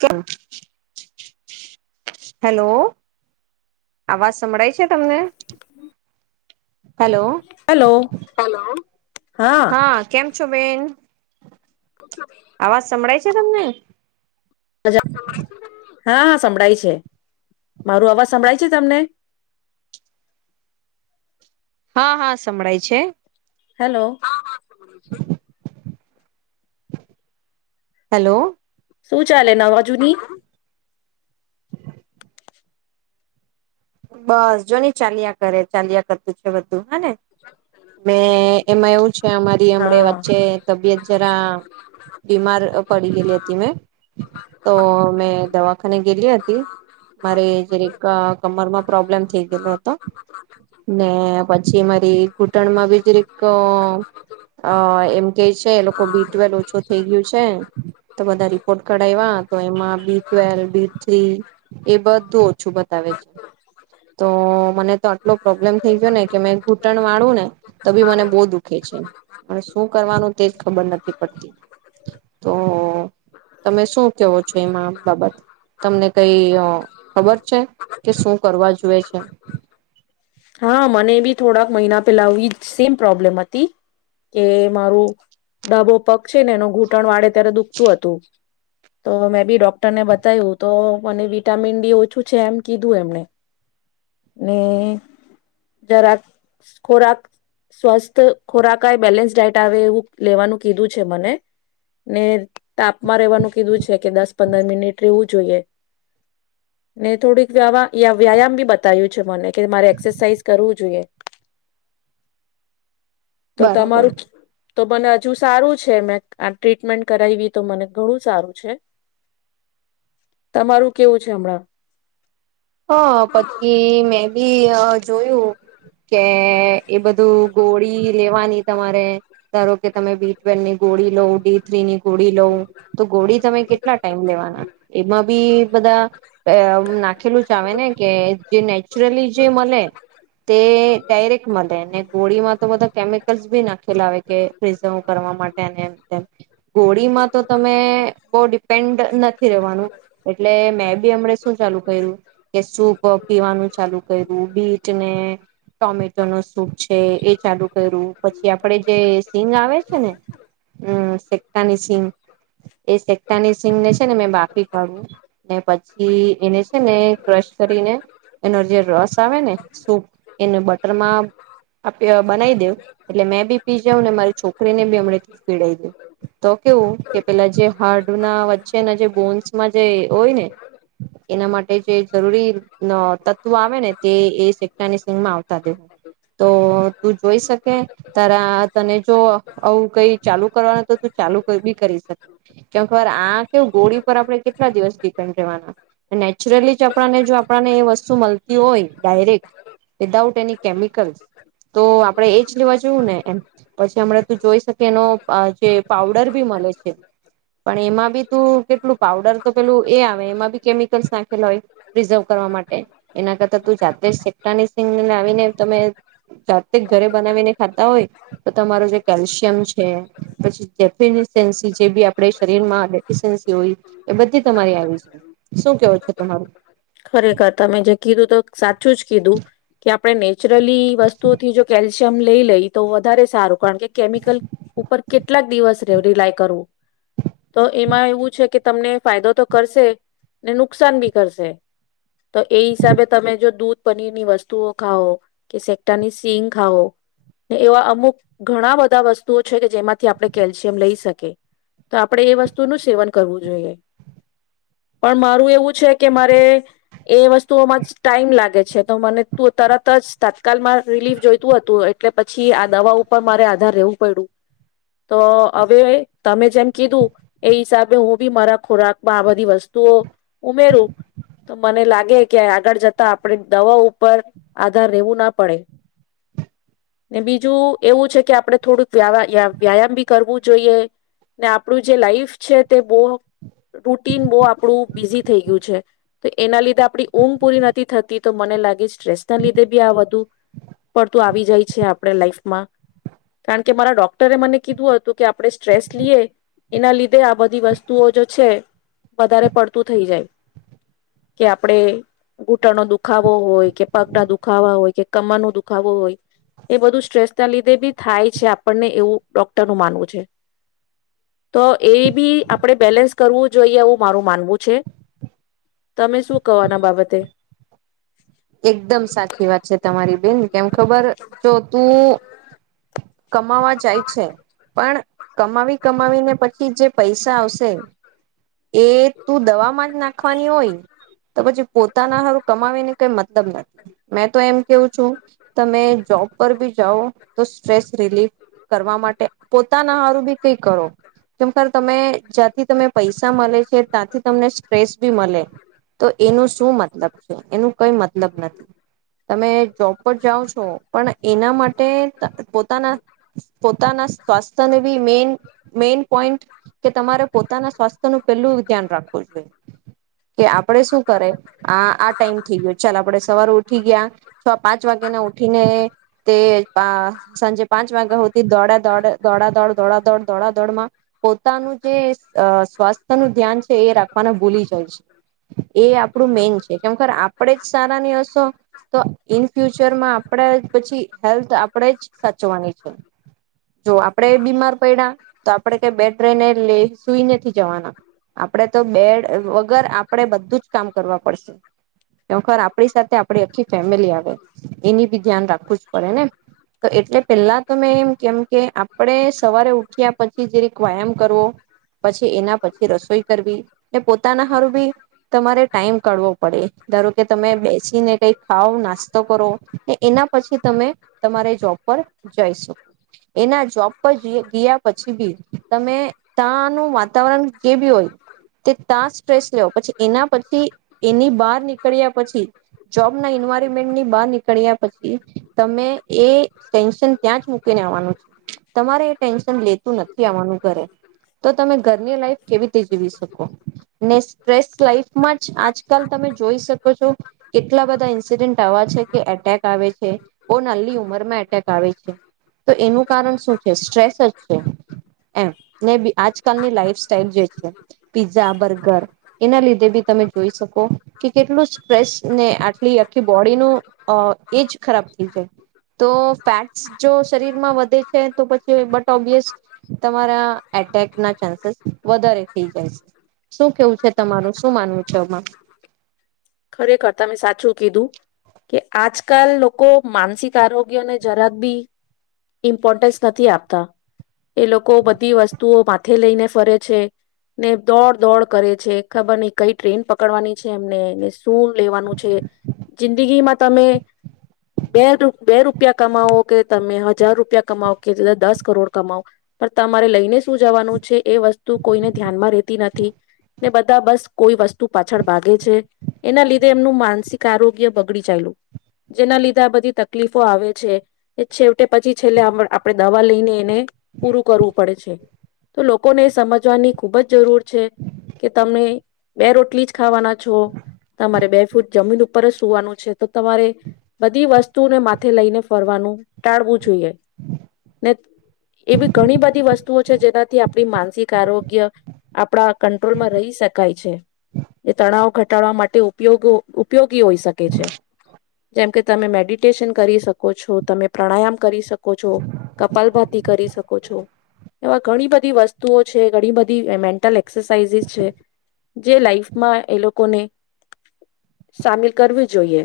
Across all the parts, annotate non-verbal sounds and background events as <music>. કેમ હેલો આવાજ સંભળાય છે? છે તમને હેલો હલો હલો. હા કેમ છો? બેન અવાજ <inaudible> <unintelligible> હા હા સંભળાય છે મારું અવાજ સંભળાય છે તમને? હા હા સંભળાય છે. હેલો. <inaudible> હલો. શું ચાલે નવાજુની? બસ જો ની ચાલ્યા કરે ચાલ્યા કરતું છે બધું. હા ને મે એમાં એવું છે અમારી હમ હા વચ્ચે તબિયત જરા બીમાર પડી ગયેલી હતી મેં તો મેં દવાખાને ગેલી હતી મારે જીરીક <unintelligible> પ્રોબ્લમ થઈ ગયેલો હતો ને પછી ઘૂટણમાં બી જીરીક અ અ એમ કે છે એ લોકો બી ટ્વેલ ઓછો થઇ ગયું છે તો બધા રિપોર્ટ કઢાવ્યા તો એમાં બી ટ્વેલ બી થ્રી એ બધું ઓછું બતાવે છે. તો મને તો આટલો પ્રોબ્લેમ થઈ ગયો ને કે મેં ઘૂંટણ વાળુંને તો બી મને બો દુખે છે અને શું કરવાનું તેજ ખબર નથી પડતી તો તમે શું કેવો છો એમાં બાબત તમને કઈ અ ખબર છે? કે શું કરવા જોઈએ છે હા મને બી થોડાક મહિના પેલા આવી જ સેમ પ્રોબ્લેમ હતી કે મારું ડાબો પગ છે ને એનો ઘૂંટણ વાડે ત્યારે દુઃખ હતું તો મેં બી ડોક્ટરને બતાવ્યું તો મને વિટામિન ડી ઓછું છે એમ કીધું એમને ને જરા ખોરાક સ્વસ્થ ખોરાક બેલેન્સ ડાઈટ આવે એવું લેવાનું કીધું છે મને ને તાપમાં રહેેવાનું કીધું છે કે દસ પંદર મિનિટ રેવું જોઈએ ને થોડીક વ્યા વ્યાયામ બી બતાવ્યું છે મને કે મારે એક્સરસાઇઝ કરવું જોઈએ. તો બરાબર તમારું તો મને હજુ સારું છે મેં આ ટ્રીટમેન્ટ કરાવી તો મને ઘણું સારું છે તમારું કેવું છે હમણાં. હ પછી મે બી અ જોયું. કે એ બધું ગોળી લેવાની તમારે ધારો કે તમે બી ટવેન ની ગોળી લોવ ડી થ્રીની ગોળી લવું તો ગોળી તમે કેટલા ટાઈમ લેવાના એમાં બી બધા અ નાખેલું ચ ને કે જે નેચરલી જે મળે તે ડાયરેક્ટ મળે ને ગોળીમાં તો બધા કેમિકલ્સ બી નાખેલાાવે કે પ્રિઝર્વ કરવા માટે તેમ ગોળીમાં તો તમે બહ ડિપેન્ડ નથી રેવાનું એટલે મે બી હમણે શું ચાલુ કર્યું કે સૂપ પીવાનું ચાલુ કર્યું બીટ ને ટોમેટો ન સૂપ છે એ ચાલુ કર્યું પછી આપણેે જે સિંગ આવે છે ને હમ્મ સેક્ટાની સિંગ એ સેક્ટાની સિંગને છે ને મેં બાફકી કાઢું ને પછી એને છે ને ક્રશ કરીને એનો જે રસ આવે ને સૂપ એને બટરમાં આપ બનાવી દેવ એટલે મેં બી પી જાવને મારી છોકરીને બી હમ થી પીડાઈ દેવ તો કેવું કે પેલા જે હાર્ડના વચ્ચેના જે બોન્સમાં જે હોય ને એના માટે એજ જરૂરી ને તત્વો આવે ને તે એ સેની સિંગમાં આવતા દેવું તો તું જોઈ શકે તારા તને જો આવું કઈ ચાલુ કરવાનું તો તું ચાલુ બી કરી શકે કેમ આ કેવ ગોળી પર આપણે કેટલા દિવસ ડિપેન્ડ રહેવાના નેચુરલી આપણને એ વસ્તુ મળતી હોય ડાયરેક્ટ વિધાઉટ એની કેમિકલ્સ તો આપણેે એ જ લેવા જોયું ને એમ પછી હમણાં તું જોઈ શકી એનો જે પાવડર બી મળે છે પણ એમાં બી તું કેટલું પાવડર તો પેલું એ આવે એમાં બી કેમિકલ્સ નાખેલા હોય પ્રિઝર્વ કરવા માટે એના કરતા તું જાતે સેક્ટાિ લાવીને તમે જાતે ઘરે બનાવીને ખાતા હોય તો તમારુ જે કેલ્શિયમ છે પછી ડફસી જે બી આપણે શરીરમાં ડેફી સેન્સી હોય એ બધી તમારી આવી જાય શું કેવો છો તમારું ખરેખર તમે જે કીધું તો સાચું જ કીધું કે આપણે નેચરલી વસ્તુઓથી જો કેલ્શિયમ લઈ લઈ તો વધારે સારું કારણ કે કેમિકલ ઉપર કેટલાક દિવસ રિલાય કરવું તો એમાં એવું છે કે તમને ફાયદો તો કરશે ને નુકસાન બી કરશે તો એ હિસાબે તમે જો દૂધ પનીરની વસ્તુઓ ખાઓ કે સેક્ટાની સીંગ ખઓ ને એવા અમુક ઘણા બધા વસ્તુઓ છે કે જેમાંથી આપણે કેલ્શિયમ લઈ શકીએ તો આપણે એ વસ્તુનું સેવન કરવું જોઈએ પણ મારું એવું છે કે મારે એ વસ્તુઓમાં જ ટાઈમ લાગે છે તો મને તું તરત જ તાત્કાલમાં રિલીફ જોઈતું હતું એટલે પછી આ દવા ઉપર મારે આધાર રહેેવું પડ્યું તો હવે તમે જેમ કીધું એ હિસાબે હું બી મારા ખોરાકમાં આ બધી વસ્તુઓ ઉમેરું તો મને લાગે કે આગળ જતા આપણે દવા ઉપર આધાર રહેેવું ન પડે ને બીજું એવું છે કે આપણે થોડુંક વ્યા વ્યાયામ બી કરવું જોઈએ ને આપણું જે લાઈફ છે તે બો રૂટીન બો આપણું બિઝી થઈ ગયું છે તો એના લીધે આપણી ઊંઘ પૂરી નથી થતી તો મને લાગે સ્ટ્રેસના લીધે બી આ વધુ પડતું આવી જાય છે આપણે લાઈફમાં કારણ કે મારા ડોક્ટરે મને કીધું હતું કે આપણે સ્ટ્રેસ લઈએ એના લીધે આ બધી વસ્તુઓ જો છે વધારે પડતું થઈ જાય કે આપણેે ઘૂંટણનો દુખાવો હોય કે પગના દુખાવા હોય કે કમરનો દુખાવો હોય એ બધું સ્ટ્રેસ ના લીધે બી થાય છે આપણને એવું ડોક્ટર નું માનવું છે તો એ બી આપણેે બેલેન્સ કરવું જોઈએ એવું મારું માનવું છે તમે શું કહો આના બાબતે એકદમ સાચી વાત છે તમારી બેન કેમ ખબર જો તું કમાવા જાય છે પણ કમાવી કમાવીને પછી જે પૈસા આવશે એ તું દવામાં જ નાખવાની હોય તો પછી પોતાના હારું કમાવીને મતલબ નથી મેં તો એમ કેવું છું તમે જોબ પર બી જાઓ તો સ્ટ્રેસ રિલીફ કરવા માટે પોતાના હારું બી કઈ કરો કેર તમે જ્યાંથી ત પૈસા મળે છે ત્યાંથી તમને સ્ટ્રેસ બી મળે તો એનું શું મતલબ છે એનું કઈ મતલબ નથી તમે જોબ પર જાઓ છો પણ એના માટે પોતાના પોતાના સ્વાસ્થ્યને બી મેન મેઈન પોઈન્ટ કે તમારે પોતાના સ્વાસ્થ્યનું પેલું ધ્યાન રાખવું જોઈએ કે આપણે શું કરે આ આ ટાઈમ ચાલ આપડે સવારે ઉઠી ગયા છ પાંચ વાગ્યા ના ઉઠીને તે બા સાંજે પાંચ વાગ્યા હોતી દોડા દો દોડા દોડ દોડા દોડ દોડા દોડમાં પોતાનું જે અ સ્વાસ્થ્ય નું ધ્યાન છે એ રાખવાનું ભૂલી જાય છે એ આપણું મેન છે કેમ કર આપણે જ સારા નની હશો તો ઈન ફ્યુચરમાં આપણે પછી હેલ્થ આપણેે જ સાચવાની છે જો આપણે બીમાર પડ્યા તો આપણેે ક બે ટ્રેને લે સુઈ નથી જવાના આપડે તો બેડ વગર આપડે બધું જ કામ કરવા પડશે. ખર આપણી સાથે આપણી આખી ફેમિલી આવે એની બી ધ્યાન રાખવું જ પડે ને, તો એટલે પેલા તો મેં એમ કેમ કે આપણે સવારે ઉઠ્યા પછી જેરીક વ્યાયામ કરવો. પછી એના પછી રસોઈ કરવી પોતાના હારું બી તમારે ટાઈમ કાઢવો પડે. ધારો કે તમે બે પછીને કઈ ખાવ નાસ્તો કરો ને એના પછી તમે તમારે જોબ પર જઈ શકો, એના જોબ પર ગીયા પછી બી તમે તા નું વાતાવરણ જે બી હોય તે તાં સ્ટ્રેસ લેવ પછી એના પછી એની બહાર ની... નીકળ્યા પછી જોબ ના ઈન્વાયરમેન્ટ ની બહાર નીકળ્યા પછી તમે એ ટેન્શન ત્યાં જ મૂકીને આવવાનું છે. તમારે એ ટેન્શન લેતું નથી આવવાનું ઘરે તો તમે ઘરની લાઈફ કેવીરીતે જીવી શકો ને સ્ટ્રેસ લાઈફમાં જ આજકાલ તમે જોઈ શકો... કેટલા બધા ઇન્સિડન્ટ આવા છે કે એટેક આવે છે બહુ નાલ્લી ઉંમરમાં એટેક આવે છે તો એનું કારણ શું... સ્ટ્રેસ જ છે. એમ ને આજકાલની લાઈફ સ્ટાઈલ જે છે પીઝા બર્ગર એના લીધે બી તમે જોઈ શકો કે કેટલું... પ્રેસને આટલી આખી બોડીનું અ એજ ખરાબ થઈ જાય તો ફેટ્સ જો શરીરમાં વધે છે, તો પછી બટ ઓબ્વિયસ તમારા એટેક ના ચાન્સેસ વધારે થઈ જાય છે શું કેવું છે તમારું શું માનવું છે આમાં... ખરેખર તમે સાચું કીધું કે આજકાલ લોકો માનસિક... આરોગ્ય ને જરા બી... ઇમ્પોર્ટન્સ નથી આપતા એ લોકો બધી વસ્તુઓ માથે લઈને ફરે છે ને દોડ દોડ કરે છે ખબર નહી કઈ ટ્રેન પકડવાની છે એમનેને... હુ લેવાનું છે. જિંદગીમાં તમે બે રૂપિ બે રૂપિયા કમાવો કે તમે હજાર રૂપિયા કમાવ કેા છેલ્લે દસ કરોડ કમાવ પણ તમારે લઈને શું જવાનું છે... એ વસ્તુ કોઈને ધ્યાનમાં રહેતી નથી. ને બધા બસ કોઈ વસ્તુ પાછળ ભાગે છે. એના લીધે એમનું માનસિક આરોગ્ય બગડી ચાયલું, જેના લીધે આ બધી તકલીફો આવે છે, એ છેવટે પછી છેલ્લે આપણેે દવા લઈને એને પૂરું કરવું પડે છે, તો લોકોને એ સમજવાની ખુબ જ જરૂર... છે કે તમે... બે રોટલી જ ખાવાના છો... તમારે બે ફૂટ જમીન ઉપર જ સુવાનું છે, તો તમારે બધી વસ્તુને માથે લઈને ફરવાનું ટાળવું જોઈએ ને એવી ઘણી બધી વસ્તુઓ છે, જેનાથી આપણી માનસિક આરોગ્ય આપણા કંટ્રોલમાં રહી શકાય છે, એ તણાવ ઘટાડવા માટે... તે ઉપયોગો ઉપયોગી હોઈ શકે છે, જેમ કે તમે મેડિટેશન કરી શકો છો, તમે પ્રાણાયામ કરી શકો છો, કપાલભાતી કરી શકો છો, એવા ઘણી બધી વસ્તુઓ છે ઘણી બધી મેન્ટલ એક્સરસાઇઝસ છે જે લાઈફમાં એ લોકોને... સામેલ કરવી જોઈએ,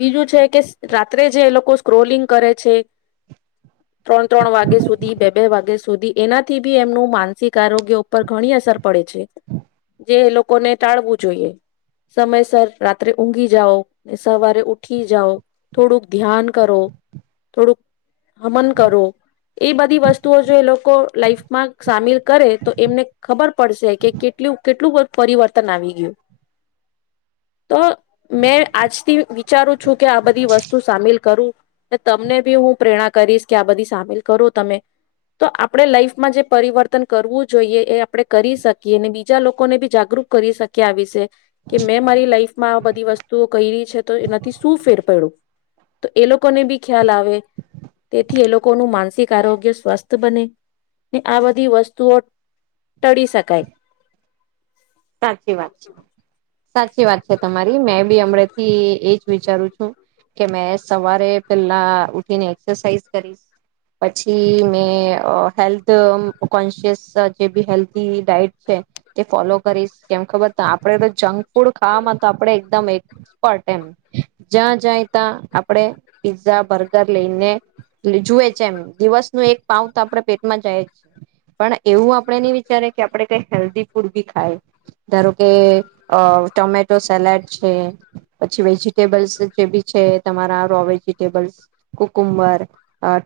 બીજું છે કે રાત્રે જે લોકો સ્ક્રોલિંગ કરે છે... ત્રણ ત્રણ વાગે સુધી બે બે વાગે... સુધી એનાથી બી એમનું માનસિક આરોગ્ય ઉપર ઘણી અસર પડે છે જે એ લોકોને... ટાળવું જોઈએ, સમયસર રાત્રે ઊંઘી જાઓ ને સવારે ઉઠી જાઓ થોડુંક ધ્યાન કરો થોડુંક હમન કરો એ બધી વસ્તુઓ જો એ લોકો લાઈફમાં સામેલ કરે તો એમને ખબર પડશે કે કેટલું કેટલું પરિવર્તન... આવી ગયું તો મેં આજથી વિચારું છું કે આ બધી વસ્તુ સામેલ કરું તમને બી હું પ્રેરણા કરીશ કે આ બધી સામેલ કરો તમે તો આપણે લાઈફમાં જે પરિવર્તન કરવું જોઈએ એ આપણે કરી શકીએ ને બીજા લોકોને બી જાગૃત... કરી શકીયે આ વિષે કે મેં મારી લાઈફમાં આ બધી વસ્તુઓ કયરી છે, તો એનાથી શું ફેર પયડું... તો એ લોકો ને બી ખ્યાલ આવે... તેથી એ લોકોનું માનસિક આરોગ્ય સ્વસ્થ બને ને આ બધી વસ્તુઓ ટળી શકાય. સાચી વાત છે. સાચી વાત છે તમારી મેં બી અમણેથી એજ વિચારું છું કે મેં સવારે પેલા ઉઠીને એક્સરસાઇઝ કરીશ, પછી મે હેલ્થ કોન્શિયસ જે બી હેલ્ધી ડાયટ છે તે ફોલો... કરીશ કેમ ખબર તો આપડે તો ચંગ ફૂડ ખાવામાં તો આપડે એકદમ એક... પડ એમ જ્યાં જાય ત્યાં આપડે પીઝા બર્ગર લેઈને... એટ જુએ જ એમ દિવસ નો એક પાઉ તો આપણે પેટમાં જાય જ... પણ એવું આપણેનઈ વિચારે કે આપડે કઈ હેલ્ધી ફૂડ બી ખાય ધારો કે અ ટમેટો સેલેડ છે, પછી વેજીિટેબલ્સ સૂટે બી છે, તમારા રો વેજીિટેબલ્સ કુકુંબર,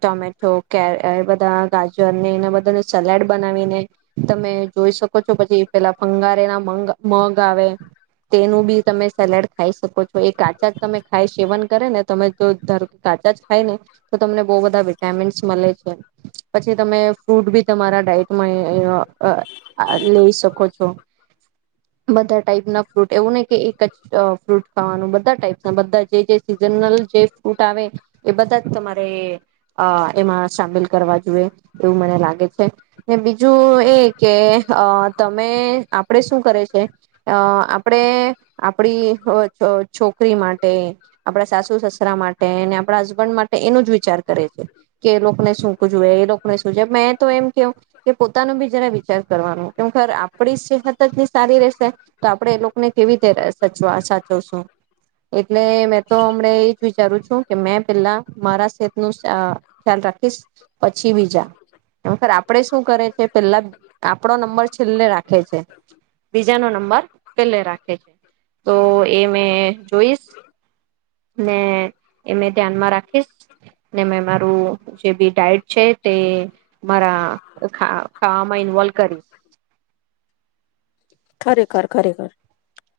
ટમેટો, કેર, બધા ગાજર ને એના બધાને સેલેડ બનાવીને તમે જોઈ શકો છો પછી પેલા અંગારેના મંગ, મગ આવે તેનું બી તમે સેલેડ ખાઈ સકો છો, એ કાચા જ તમે ખાય શેવન કરે ને તમે, જો ધા કે કાચા જ ખાય ને તો તમને બહુ બધા વિટામિન્સ મલે છે. પછી તમે ફ્રૂટ બી તમારા ડાયટમાં એ, અ, આ, લઈ શકો છો. બધા ટાઈપ ના ફ્રૂટ, એવું નહિં કે એક જ ફ્રૂટ ખાવાનું, બધા ટાઈપના, બધા જેજે સીઝનલ, જે ફ્રૂટ આવે, એ બધા જ તમારે એમાં સામેલ કરવા જોઈએ, એવું મને લાગે છે. ને બીજું એ કે અ, તમે હવે, આપડ શું કરે છે? અ, આપડે, આપડી અ, અ છોકરી માટે, આપડા સાસુ સસરા માટે ને આપણા હસબન્ડ માટે, એનું જ વિચ ચાર કરે છે કે એ લોકોને શુંક જોવે, એ લોકોને શું જો, મેં તો એમ કેઉં પોતાનો બી જરા વિચાર કરવાનું કે, હું <unintelligible> આપડી સેહત જ ની સારી રેસે, તો આપડે એ લોકને કેવી રીતે સચવા, સાચવસું? એટલે મેં તો હમડે ઈ જ વિચારું છું કે મેં પેલા, મારા સેહતનું શ, અ, ખ્યાલ રાખીસ, પછી બીજા જા, પર આપડે શું કરે છે પેલા? આપડો નંબર છેલ્લે રાખ ખે છે, બીજાનો નંબર પલે રાખે છે, તો એ મેં જોઈસ, ને એમે ધ્યાનમાં રાખીસ, ને મેં મારું જે બી ડાયટ છે, તે મારા ખા, ખાવામાં ઇન્વોલ્વ કરીશ. ખરેખર ખરેખર